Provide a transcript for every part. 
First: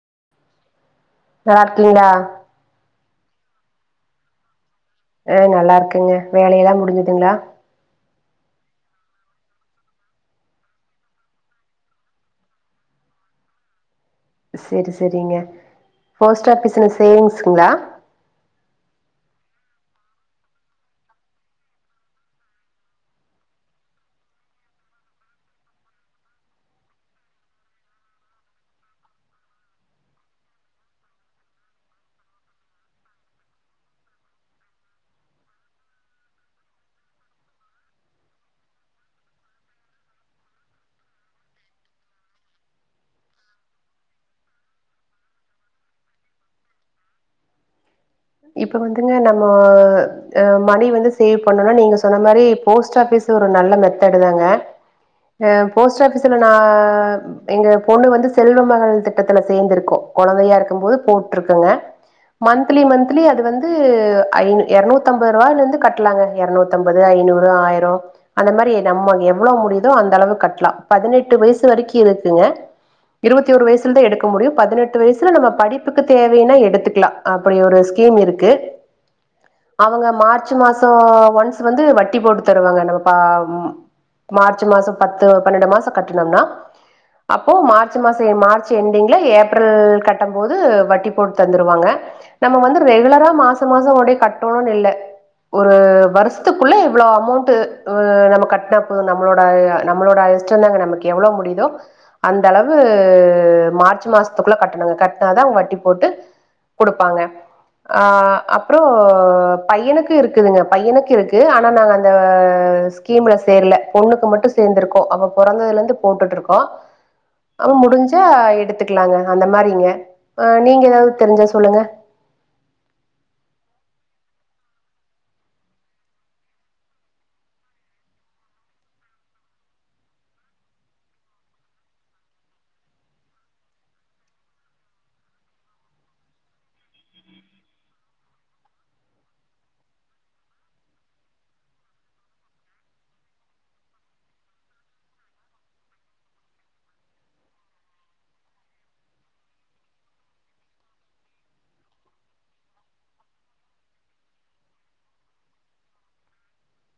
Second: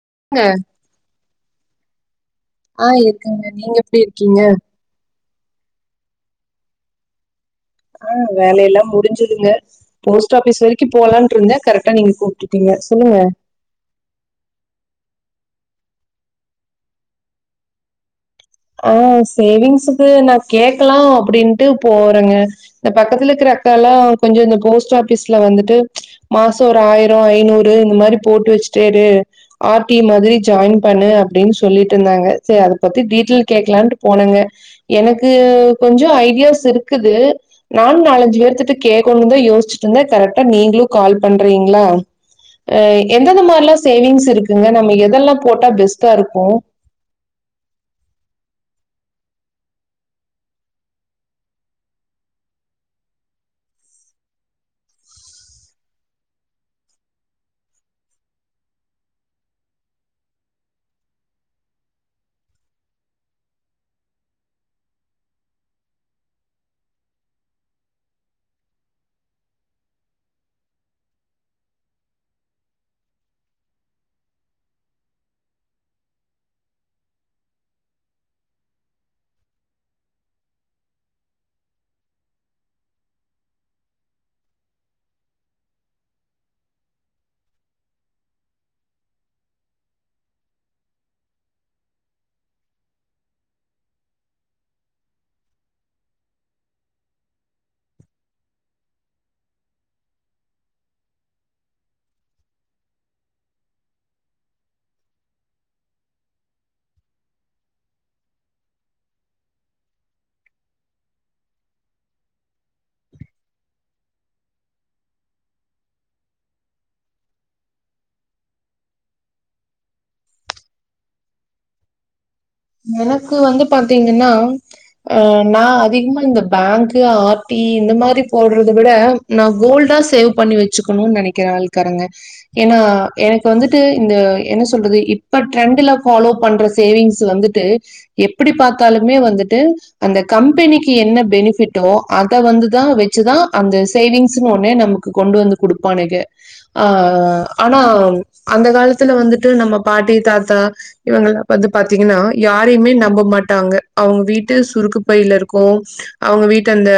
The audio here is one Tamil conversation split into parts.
[unintelligible] நல்லார்கிங்ளா ஆஹ் இருக்கங்க நீங்க எப்டி இருக்கீங்க அஹ் நல்லா இருக்கங்க வேலையெல்லா முடிஞ்சுதுங்ளா ஆஹ் வேலையெல்லா முடிஞ்சிதுங்க போஸ்ட் ஆபிஸ் வரைக்கு போலான்ட்டு இருந்தே கரெக்டா நீங்க கூப்புட்டுட்டீங்க சொல்லுங்க செரி செரிங்க போஸ்ட் ஆபீஸ்ல சேவிங்ஸ்ங்களா ஆஹ் சேவிங்ஸ்க்கு நா கேக்கலா அப்படின்ட்டு போறங்க இந்த பக்கத்துல இருக்ற அக்காலா கொஞ்சொ இந்த போஸ்ட் ஆபீஸ்ல வந்துட்டு மாசம் ஒரு ஆயிரம் ஐநூறு இந்த மாதிரி போட்டு வச்சுட்டே இரு ஆர் டி மாதிரி ஜாயின் பண்ணு அப்டின்னு சொல்லிட்டு இருந்தாங்க சரி அத பத்தி டீடைல் கேக்கலான்ட்டு போனேங்க எனக்கு கொஞ்சொ ஐடியாஸ் இருக்குது நானு நாலஞ்சு பேர்த்துட்ட கேக்கனும்தா யோசிச்சுட்டு இருந்தே கரெக்டா நீங்களும் கால் பண்றீங்களா அஹ் எந்தந்த மாரிலாம் சேவிங்ஸ் இருக்குங்க நம்ம எதெல்லா போட்டா பெஸ்ட்டா இருக்கு இப்போ வந்துங்க நம்ம மணி வந்து சேவ் பண்ணோனா நீங்க சொன்ன மாதிரி போஸ்ட் ஆபீஸ் ஒரு நல்ல மெத்தடு தாங்க போஸ்ட் ஆபீஸ்ல நா எங்க பொண்ணு வந்து செல்வ மகள் திட்டத்துல சேர்ந்திருக்கோம் குழந்தையா இருக்கும் போது போட்ருக்கங்க மந்த்லி மந்த் அது வந்து ஐந எரநூத்தம்பது ரூபாயில இருந்து கட்டலாங்க எரநூத்தம்பது ஐநூறு ஆயிரம் அந்த மாதிரி நம்ம எவ்ளோ முடியுதோ அந்த அளவு கட்டலாம் பதினெட்டு வயசு வரைக்கும் இருக்குங்க இருபத்திரு வயசுலதான் எடுக்க முடியும் பதினெட்டு வயசுல நம்ம படிப்புக்கு தேவைையன்னா எடுத்துக்கலாம் அப்படி ஒரு ஸ்கீ டீம் இருக்கு அவங்க மார்ச் மாசம் ஒன்ஸ் வந்து வட்டி போட்டு தருவாங்க நம் ப மார்ச் மாசம் பத்து பன்னண்டு மாசம் கட்டணும்னா அப்போ மார்ச் மாச மார்ச் எண்டிங்ல ஏப்ரல் கட்டம் போது வட்டி போட்டு தந்துடுவாங்க நம்ம வந்து ரெகுலரா மாச மாசம் கொண்டு கட்டணும்னு இல்லை ஒரு வருஷத்துக்குள்ள எவ்ளோ அமௌண்ட்டு நம்ம கட்னா போதும் நம்மளோட நம்மளோட இஷ்டந்தாங்க நமக்கு எவ்வளோ முடியுதோ அந்த அளவு மார்ச் மாசத்துக்குள்ள கட்டணுங்க கட்னாதான் அவங்க வட்டி போட்டு குடுப்பாங்க அஹ் அப்புறம் பையனுக்கு இருக்குதுங்க பையனுக்கு இருக்கு ஆனா நாங்க அந்த ஸ்கீம்ல சேரல பொண்ணுக்கு மட்டும் சேர்ந்திருக்கோம் அவ பிறந்ததுல இருந்து போட்டுட்டு இருக்கோம் அ முடிஞ்சா எடுத்துக்கலாங்க அந்த மாதிரிங்க அஹ நீங்க ஏதாவது தெரிஞ்சா சொல்லுங்க எனக்கு வந்து பாத்தீங்கன்னா அஹ நான் அதிகமா இந்த பேங்க் ஆர்டி இந்த மாதிரி போடுறத விட நான் கோல்டா சேவ் பண்ணி வச்சுக்கணும்னு நினைக்கிற ஆளுகாரங்க ஏன்னா எனக்கு வந்துட்டு இந்த என்ன சொல்றது இப்ப ட்ரெண்ட்ல ஃபாலோ பண்ற சேவிங்ஸ் வந்துட்டு ட்டு எப்புடி பாத்தாலுமே வந்துட்டு அந்த கம்பெனிக்கு என்ன பெனிஃபிட்டோ அத வந்துதா வச்சுதா அந்த சேவிங்ஸ்னு ஒன்னே நமக்கு கொண்டு வந்து குடுப்பானுக ஆ ஆனா அந்த காலத்துல வந்துட்டு நம்ம பாட்டி தாத்தா இவங்களா வந்து பாத்தீங்கன்னா யாரையுமே நம்ப மாட்டாங்க அவங்க வீட்டு சுருக்கு பைல இருக்கு அவங்க வீட்டு அந்த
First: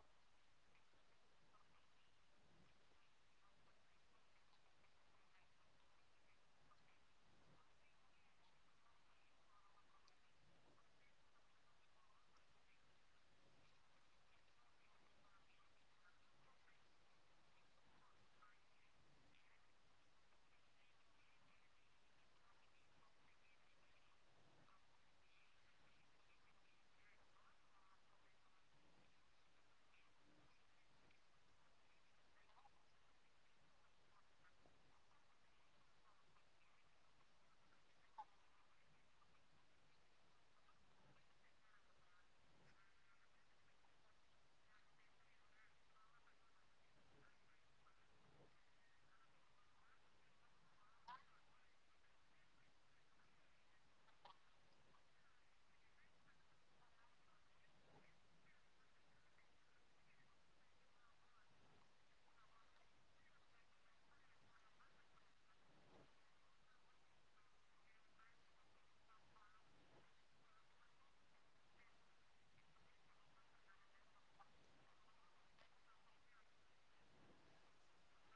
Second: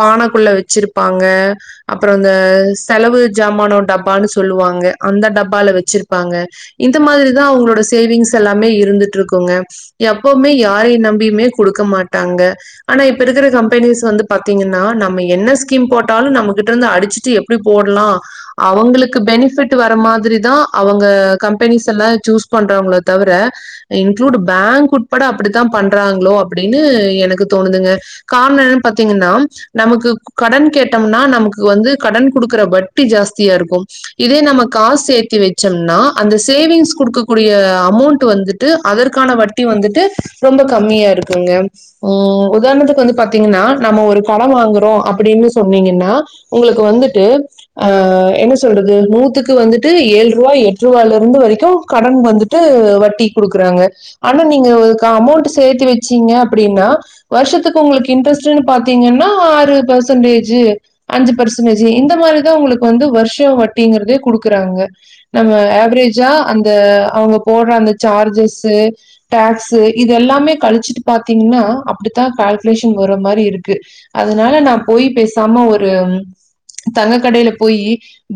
பானக்குள்ள வச்சிருப்பாங்க அப்பறொ அந்த செலவு ஜாமானோ டப்பான்னு சொல்லுவாங்க அந்த டப்பால வச்சிருப்பாங்க இந்த மாதிரிதா அவங்களோட சேவிங்ஸ் எல்லாமே இருந்துட்டு இருக்கும்ங்க எப்பவுமே யாரை நம்பியுமே குடுக்க மாட்டாங்க ஆனா இப்ப இருக்கிற கம்பெனிஸ் வந்து பாத்தீங்கன்னா நம்ம என்ன ஸ்கீம் போட்டாலும் நம்மகிட்ட இருந்து அடிச்சுட்டு எப்படி போடலாம் அவங்களுக்கு பெனிபிட் வர மாதிரிதான் அவங்க கம்பெனிஸ் எல்லாம் சூஸ் பண்றவங்கள தவிர இன்க் பேங்க் உட்பட அப்படித்தா பண்றாங்களோ அப்படின்னு எனக்கு தோணுதுங்க காரணொ என்னனு பாத்தீங்கன்னா நமக்கு கடன் கேட்டோம்னா நமக்கு வந்து கடன் குடுக்கற வட்டி ஜாஸ்தியா இருக்கு இதே நம்ம காசு சேத்தி வச்சோம்னா அந்த சேவிங்ஸ் குடுக்கக்கூடிய அமௌண்ட் வந்துட்டு அதற்கு க்கான வட்டி வந்துட்டு ரொம்ப கம்மியா இருக்குங்க ஹ்ம் உதாரணத்துக்கு வந்து பாத்தீங்கன்னா நம்ம ஒரு கடன் வாங்குறோம் அப்படின்னு சொன்னீங்கன்னா உங்களுக்கு வந்துட்டு ஆஹ் என்ன சொல்றது நூத்துக்கு வந்துட்டு ஏழு ரூபா எட்டு ரூபாலருந்து வரைக்கும் கடன் வந்துட்டு வட்டி குடுக்குறாங்க ஆனா நீங்க அமௌண்ட் சேர்த்தி வச்சீங்க அப்படின்னா வருஷத்துக்கு உங்களுக்கு இன்ட்ரெஸ்ட்ன்னு பாத்தீங்கன்னா ஆறு பர்சன்டேஜ் அஞ்சு பர்சன்டேஜ் இந்த மாதிரிதான் உங்களுக்கு வந்து வருஷம் வட்டிங்கறதே குடுக்குறாங்க நம்ம அவரேஜா அந்த அவங்க போடுற அந்த சார்ஜஸ் து டாக்ஸ்சு இது எல்லாமே கழிச்சிட்டு பாத்தீங்னா அப்படித்தா கால்குலேஷன் வர்ற மாரி இருக்கு அதனால நா போயி பேசாம ஒரு தங்க கடைல போயி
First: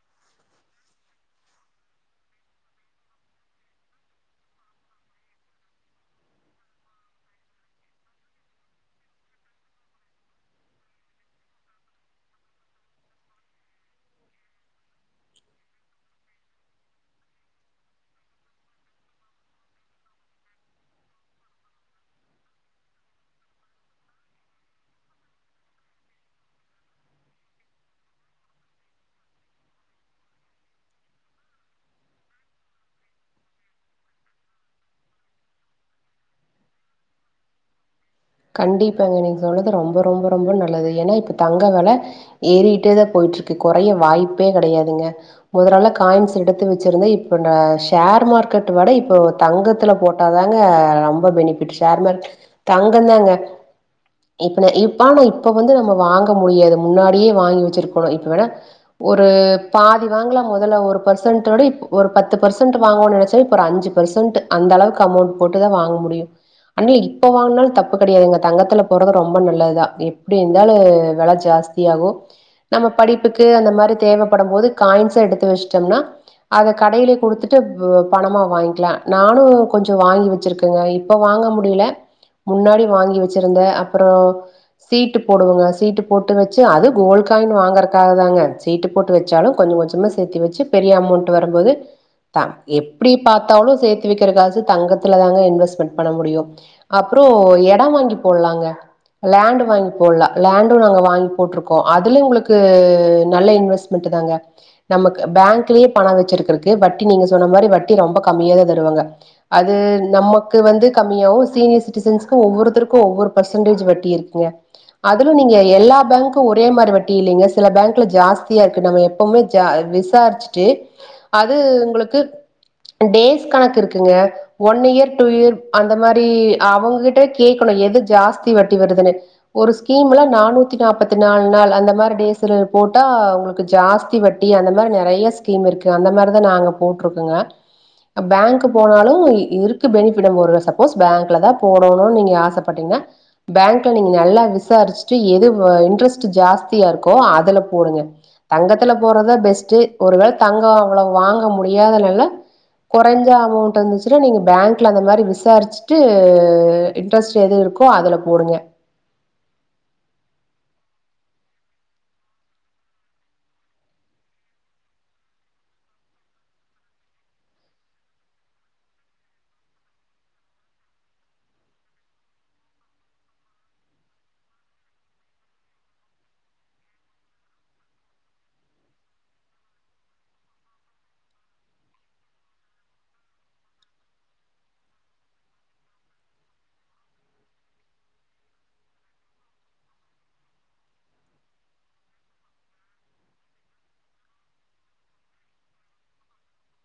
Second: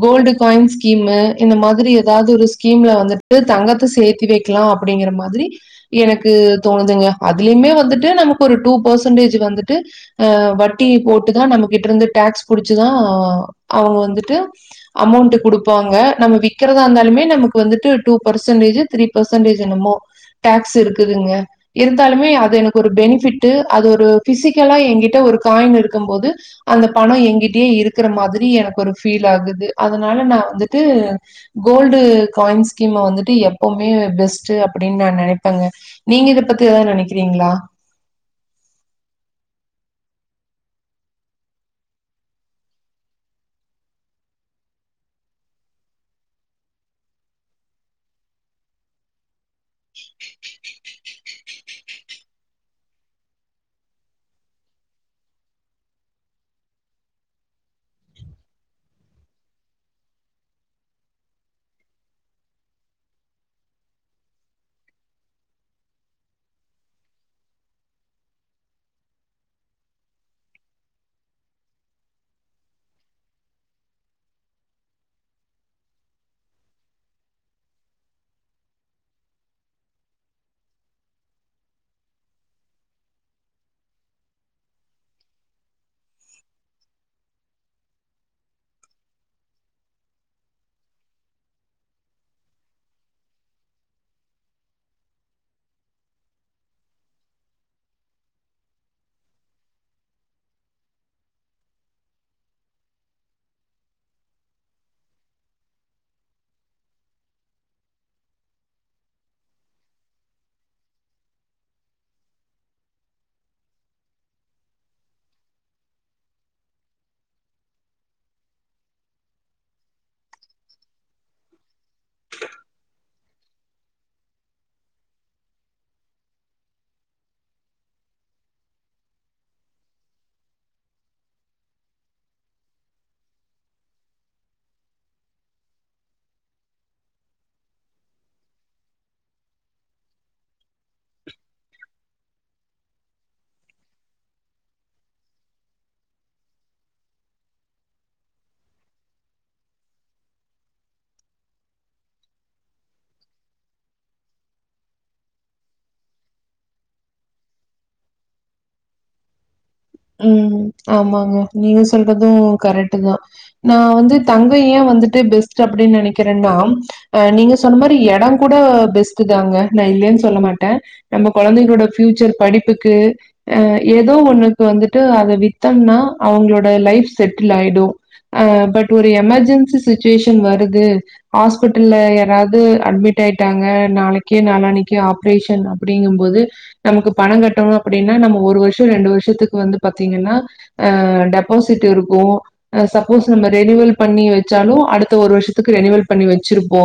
கோல்டு காயின் ஸ்கீமு இந்த மாதிரி எதாவது ஒரு ஸ்கீம்ல வந்துட்டு தங்கத்த சேர்த்தி வைக்கலாம் அப்படிங்கற மாரி அதேமாதிரி எனக்கு தோணுதுங்க அதுலயுமே வந்துட்டு நமக்கு ஒரு டூ பர்சன்டேஜ் வந்துட்டு அஹ வட்டி போட்டுதான் நம்மகிட்ட இருந்து டேக்ஸ் புடிச்சுதான் அவங்க வந்துட்டு அமௌண்ட் கொடுப்பாங்க நம்ம விக்கிறதா இருந்தாலுமே நமக்கு வந்துட்டு டூ பர்சன்டேஜ் த்ரீ பர்சன்டேஜ் என்னமோ டேக்ஸ் இருக்குதுங்க இருந்தாலுமே அது எனக்கு ஒரு பெனிஃபிட்டு அது ஒரு பிசிக்கலா எங்கிட்ட ஒரு காயின் இருக்கம்போது அந்த பணம் எங்கிட்டயே இருக்கற மாதிரி எனக்கு ஒரு ஃபீல் ஆகுது அதனால நா வந்துட்டு கோல்டு காயின் ஸ்கீம வந்துட்டு எப்பவுமே பெஸ்ட் அப்டின்னு நா நெனைப்பேங்க நீங்க இத பத்தி எதாவது நினைக்கிறீங்களா கண்டிப்பாங்க நீங்க சொன்னது ரொம்ப ரொம்ப ரொம்ப நல்லது ஏன்னா இப்ப தங்க வெல ஏறிட்டேதா போயிட்டுருக்கு கொறைய வாய்ப்பே கெடையாதுங்க மொதலலா காயின்ஸ் எடுத்து வச்சிருந்த இப்ப நா ஷேர் மார்க்கெட் வட இப்போ தங்கத்துல போட்டாதாங்க ரொம்ப பெனிஃபிட்டு ஷேர் மார்க்கெட் தங் நெசம் தாங்க இப்ப ந இப்பா இப்ப வந்து வாங்க முடியாது முன்னாடியே வாங்கி வச்சிருக்கணு இப்பவேணா ஒரு பாதி வாங்கலா மொதல்ல ஒரு பர்சன்ட்டோட இ ஒரு பத்து பர்சன்ட் வாங்கனும்னு நெனச்சா இப்ப ஒரு அஞ்சி பர்சன்ட் அந்த அளவுக்கு அமௌண்ட் போட்டு தான் வாங்க முடியும் ஆனா இப்ப வாங்குனாலும் தப்பு கிடையாதுங்க தங்கத்துல போறது ரொம்ப நல்லதுதான் எப்படி இருந்தாலும் விலை ஜாஸ்தியாகும் நம்ம படிப்புக்கு அந்த மாதிரி தேவைப்படம் போது காயின்ஸ்சா எடுத்து வச்சிட்டோம்னா அத கடையிலயே குடுத்துட்டு பணமா வாங்கிக்கலாம் நானும் கொஞ்சம் வாங்கி வச்சிருக்கங்க இப்ப வாங்க முடில முன்னாடி வாங்கி வச்சிருந்த அப்பறம் சீட்டு போடுவங்க சீட்டு போட்டு வச்சு அது கோல் காயின் வாங்கறக்காக தாங்க சீட்டு போட்டு வச்சாலு கொஞ்ச கொஞ்சமா சேத்து வச்சு பெரிய அமௌண்ட் வரும்போது த எப்படி பாத்தாலு சேத்து வைக்கிறக் காசு தங்கத்துல தாங்க இன்வெஸ்ட்மெண்ட் பண்ண முடியு அப் அப்றோ இடம் வாங்கி போடலாங்க லேண்ட் வாங்கி போடுலா லேண்டு நாங்க வாங்கி போட்ருக்கோ அதுல உங்களுக்கு நல்ல இன்வெஸ்ட்மென்டு தாங்க நமக்கு பேங்க்லயே பணம் வச்சிருக்கருக்கு வட்டி நீங்க சொன்ன மாரி வட்டி ரொம்ப கம்மியா தான் தருவாங்க அது நமக்கு வந்து கம்மியாவும் சீனியர் சிட்டிசன்ஸ்க்கு ஒவ்வொருத்தருக்கு ஒவ்வொரு பெர்சன்டேஜ் வட்டி இருக்குங்க அதுல நீங்க எல்லா பேங்க்கும் ஒரே மாரி வட்டி இல்லிங்க சில பேங்க்ல ஜாஸ்தியா இருக்கு நம்ம எப்பவுமே ஜா விசாரிச்சிட்டு அது உங்களுக்கு டேஸ் கணக்கு இருக்குங்க ஒன் இயர் டூ இயர் அந்த மாரி அவங்ககிட்டே கேட்கணும் எது ஜாஸ்தி வட்டி வருதுன்னு ஒரு ஸ்கீம்ல நானூத்தி நாப்பத்தினாலு நாள் அந்த மாதிரி டேஸல போட்டா உங்களுக்கு ஜாஸ்தி வட்டி அந்த மாதிரி நிறைய ஸ்கீம் இருக்கு அந்த மாதிரி தான் நாங்க போட்ருக்கோங்க பேங்க்கு போனாலும் இருக்கு பெனிஃபிட் நம்ம ஒரு சப்போஸ் பேங்க்ல தான் போடோனுனு நீங்க ஆசைப்பட்டீங்கன்னா பேங்க்ல நீங்க நல்லா விசாரிச்சுட்டு எது இன்ட்ரெஸ்ட் ஜாஸ்தியா இருக்கோ அதுல போடுங்க தங்கத்துல போடுறதா பெஸ்ட்டு ஒருவேள தங்கம் அவ்ளோ வாங்க முடியாதனால கொறஞ்ச அமௌண்ட் இருந்துச்சுன்னா நீங்க பேங்க்ல அந்த மாரி விசாரிச்சுட்டு து இன்ட்ரெஸ்ட் எது இருக்கோ அதுல போடுங்க உஹம் ஆமாங்க நீங்க சொல்றதும் கரெக்ட் தான் நான் வந்து தங்க ஏன் வந்துட்டு பெஸ்ட் அப்டின்னு நெனைக்கிறேன்னா அஹ் நீங்க சொன்ன மாரி எடம் கூட பெஸ்ட் தாங்க நான் இல்லேன்னு சொல்ல மாட்டேன் நம்ம குழந்தைகளோட பியூச்சர் படிப்புக்கு அஹ் ஏதோ ஒண்ணு வந்துட்டு அத வித்தம்னா அவங்களோட லைஃப் செட்டில் ஆயிடும் ஆ பட் ஒரு எமர்ஜென்சிச்சுவேஷன் வருது ஹாஸ்பிட்டல்ல யாராது அட்மிட் ஆயிட்டாங்க நாளைக்கு நாலானிக்கு ஆப்ரேஷன் அப்படிங்கும்போது நமக்கு பணம் கட்டணும் அப்படின்னா நம்ம ஒரு வருஷம் ரெண்டு வருஷத்துக்கு இப்ப வந்து பாத்தீங்கன்னா அஹ் டெபாசிட் இருக்கும் சப்போஸ் நம்ம ரெனிவல் பண்ணி வச்சாலும் அடுத்த ஒரு வருஷத்துக்கு ரெனிவல் பண்ணி வச்சிருப்போ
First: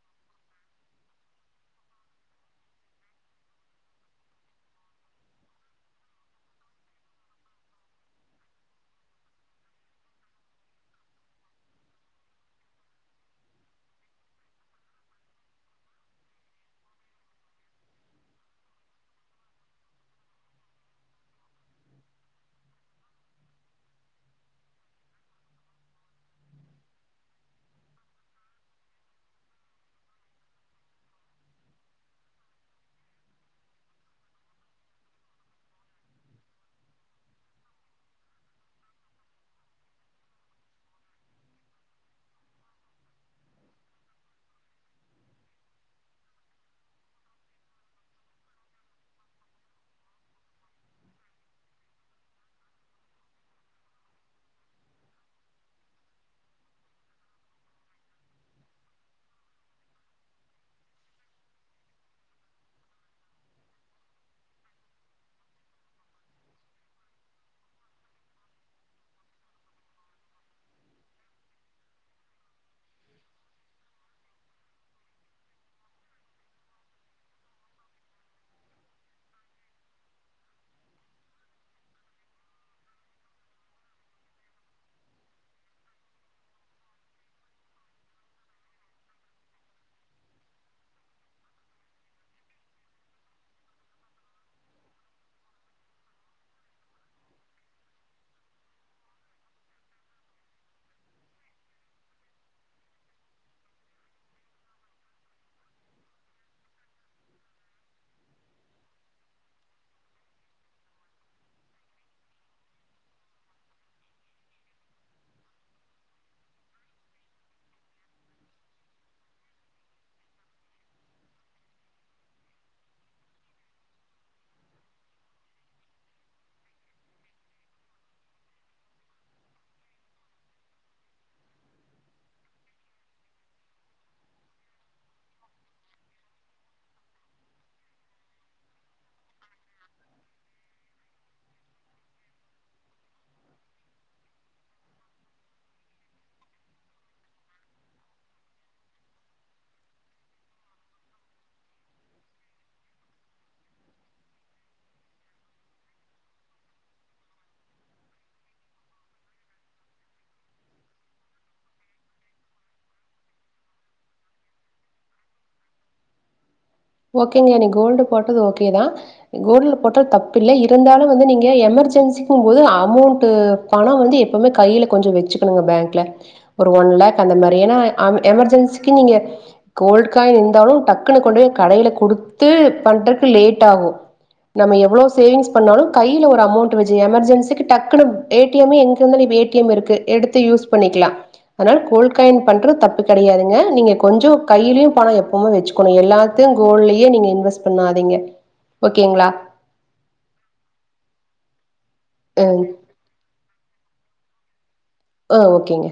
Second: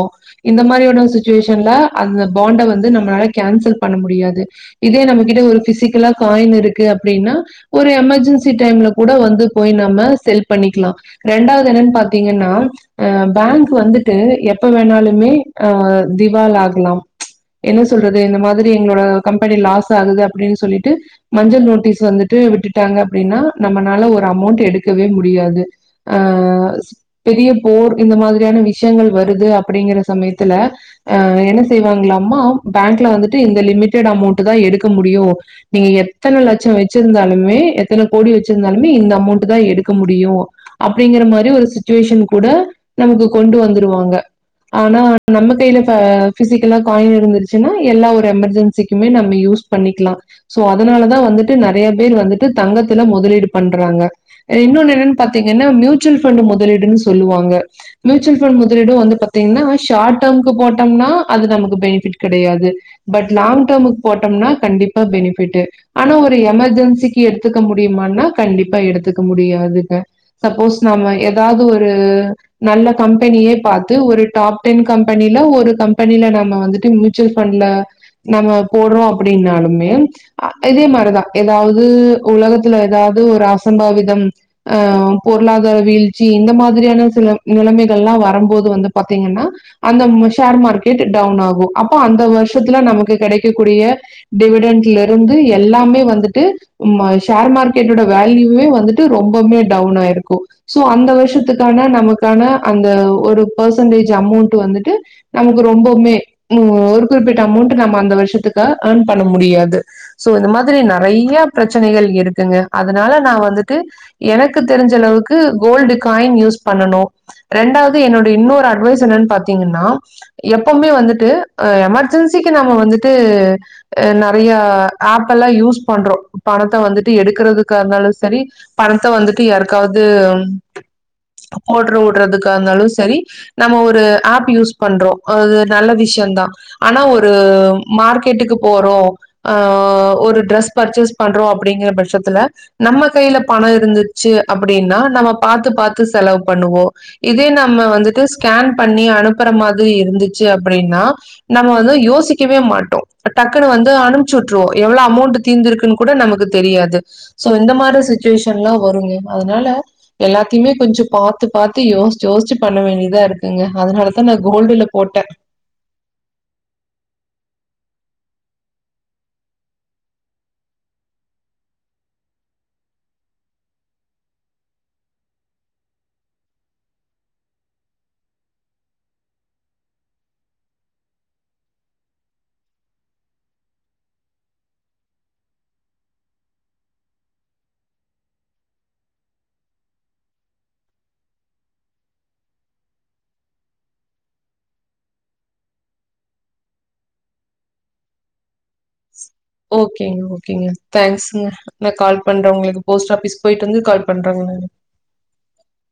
இந்த மாதிரியான சுச்சுவேஷன்ல அந்த பாண்ட வந்து நம்மளால கேன்சல் பண்ண முடியாது இதே நம்மகிட்ட ஒரு பிசிக்கலா காயின் இருக்கு அப்டினா ஒரு எமர்ஜென்சி டைம்ல கூட வந்து போய் நம்ம செல் பண்ணிக்கலா ரெண்டாவது என்னன்னு பாத்தீங்கன்னா அஹ பேங்க் வந்துட்டு எப்ப வேணாலுமே அஹ திவால் ஆகலாம் என்ன சொல்றது இந்த மாதிரி எங்களோட கம்பெனி லாஸ் ஆகுது அப்படின்னு சொல்லிட்டு மஞ்சள் நோட்டீஸ் வந்துட் டு விட்டுட்டாங்க அப்டின்னா நம்மனால ஒரு அமௌண்ட் எடுக்கவே முடியாது அ பெரிய போர் இந்த மாதிரியான விஷயங்கள் வருது அப்படிங்கிற சமயத்துல அ என்ன செய்வாங்களாமா பேங்க்ல வந்துட்டு இந்த லிமிடெட் அமௌண்ட் தா எடுக்க முடியு நீங்க எத்தன லட்சம் வ ச்சிருந்தாலுமே எத்தன கோடி வச்சிருந்தாலுமே இந்த அமௌன்ட் தான் எடுக்க முடியு அப்டிங்கற மாரி ஒரு சுச்சுவேஷன் கூட நமக்கு கொண்டு வந்துருவாங்க ஆனா நம்ம கைல ப பிசிகலா காயின் இருந்துச்சுன்னா எல்லா ஒரு எமர்ஜென்சிக்குமே நம்ம யூஸ் பண்ணிகலா சோ அதனாலதான் வந்துட் நரைய பேரு வந்துட்டு தங்கத்துல முதலீடு பண்றாங்க இன்னொன்னு என்னானு பாத்திங்கனா மியூச்சுவல் ஃபண்ட் முதலீடு ன்னு சொல்லுவாங்க. மியூச்சுவல் ஃபண்ட் முதலீடு வந்து பாத்திங்கனா‌ ஷார்ட் டெர்ம்கு போட்டோம்னா அது நமக்கு பெனிபிட் கிடையாது பட் லாங் டெர்ம்கு போட்டோம்னா கண்டிப்பா பெனிபிட் ஆனா ஒரு எமெர்ஜென்சிக்கு எடுத்துக்க முடியுமா கண்டிப்பா எடுத்துக்க முடியாதுங்க, சப்போஸ் நாம ஏதாவது ஒரு நல்ல கம்பெனியே பாத்து ஒரு டாப் டென் கம்பெனில ஒரு கம்பெனில நம்ம வந்துட்டு மியூச்சுவல் ஃபண்ட்ல நம்ம போடுறோ அப்டின்னாலுமே இதே மாரிதா ஏதாவது உலகத்துல ஏதாவது ஒரு அசம்பாவிதம் அஹ் பொருளாதார வீழ்ச்சி இந்த மாதிரியான சில நிலைமைகள் எலா வரும்போது வந்து பாத்தீங்கன்னா அந்த ஷேர் மார்க்கெட் டவுன் ஆகும் அப்ப அந்த வருஷத்துல நமக்கு கிடைக்கக்கூடிய டிவிடெண்டட்ல இருந்து எல்லாமே வந்து [unintelligible] ஷேர் மார்கெட்டோட வேல்யூமே வந்துட்டு ரொம்போமே டவுன் ஆிருக்கும்கோ சோ அந்த வருஷத்துக்கான நமக்கான அந்த ஒரு பெர்செண்டேஜ் அமௌன்ட் வந்துட்டு நமக்கு ரொம்பவுமே ஒரு குறிப்பிட்ட அமௌண்ட ந அந்த வருசத்துக்கு ஏற்ன் பண்ண முடியாது சோ இந்த மாதிரி நிறைய நறைய பிரச்சனைகள் இருக்குங்க அதனால நா வந்துட்டு எனக்கு தெரிஞ்ச அளவுக்கு கோல்டு காயின் யூஸ் பண்ணனும் ரெண்டாவது என்னோட இன்னொரு அட்வைஸ் என்னன்னு பாத்தீங்கன்னா எப்பவுமே வந்துட்டு எமர்ஜென்சிக்கு நம்ம வந்துட்டு நறைய ஆப் எல்லா யூஸ் பண்றோ பணத்தை வந்துட்டு எடுக்கறதுக்கா இருந்தாலு சரி பணத்தை வந்துட்டு யாருக்காவது போட்டுற விடுறதுக்கா இருந்தாலு சரி நம்ம ஒரு ஆப் யூஸ் பண்றோ அது நல்ல விஷயந்தான் ஆனா ஒரு மார்க்கெட்டுக்கு போறோம் ஹ ஒரு ட்ரஸ் பர்ச்சேஸ் பண்றோம் அப்படிங்கிற பட்சத்துல நம்ம கையில பண இருந்துச்சு அப்படின்னா நம்ம பாத்து பாத்து செலவு பண்ணுவோ இதே நம்ம வந்துட்டு ஸ்கேன் பண்ணி அனுப்புற மாதிரி இருந்துச்சு அப்படின்னா நம்ம வந்து யோசிக்கவே மாட்டோ டக்குன்னு வந்து அனுப்ச்சி விட்டுருவோம் எவ்வளவு அமௌண்ட் தீந்துருக்குன்னு கூட நமக்கு தெரியாது சோ இந்த மாதிரி சுச்சுவேஷன் எல்லா வருங்க அதனால எல்லாத்தையுமே கொஞ்ச பாரத்து பார்த்து யோசிச்சு யோசிச்சு பண்ண வேண்டியதா இருக்குங்க அதனாலதான் நா கோல்டுல போட்டே ஓகேங்க நீ கோல்டு போட்டது ஓகேதா கோல்டுல போட்டது தப்பு இல்ல இருந்தாலு வந்து நீங்க எமர்ஜென்சிக்கும் போது அமௌண்ட் பணம் வந்து எப்பவுமே கையில கொஞ்ச வச்சுக்கணுங்க பேங்க்ல ஒரு ஒன் லேக் அந்த மாதிரி ஏனா எமர்ஜென்சிக்கு நீங்க கோல்டு காய்ன் இருந்தாலு டக்குன்னு கொண்டு போயி கடையில குடுத்து பண்றக்கு லேட் ஆகு, நம்ம எவ்ளோ சேவிங்ஸ் பண்ணாலு கையில பஒரு அமௌன்ட் வச்சு எமர்ஜென்சிக்கு டக்குனு ஏ டி எம் எங்க இருந்தாலு இப்ப ஏ டி எம் இருக்கு எடுத்து யூஸ் பண்ணிக்லா அதனால கோல்ட் காயின் பண்றது தப்பு கெடையாதுங்க நீங்க கொஞ்சோ கையிலயு பணம் எப்பமே வச்சுக்கணு எல்லாத் கோல்ட்லயே நீங்க இன்வெஸ்ட் பண்ணாதீங்க. ஓகேங்களா ஓகேங்க ஓகேங்க தேங்க்ஸ்ங்க. நா கால் அ பண்ற உங்களுக்கு போஸ்ட் ஆபிஸ் போயிட்டு வந்து. கால் பண்றாங்க ஆஹ் ஓகேங்க.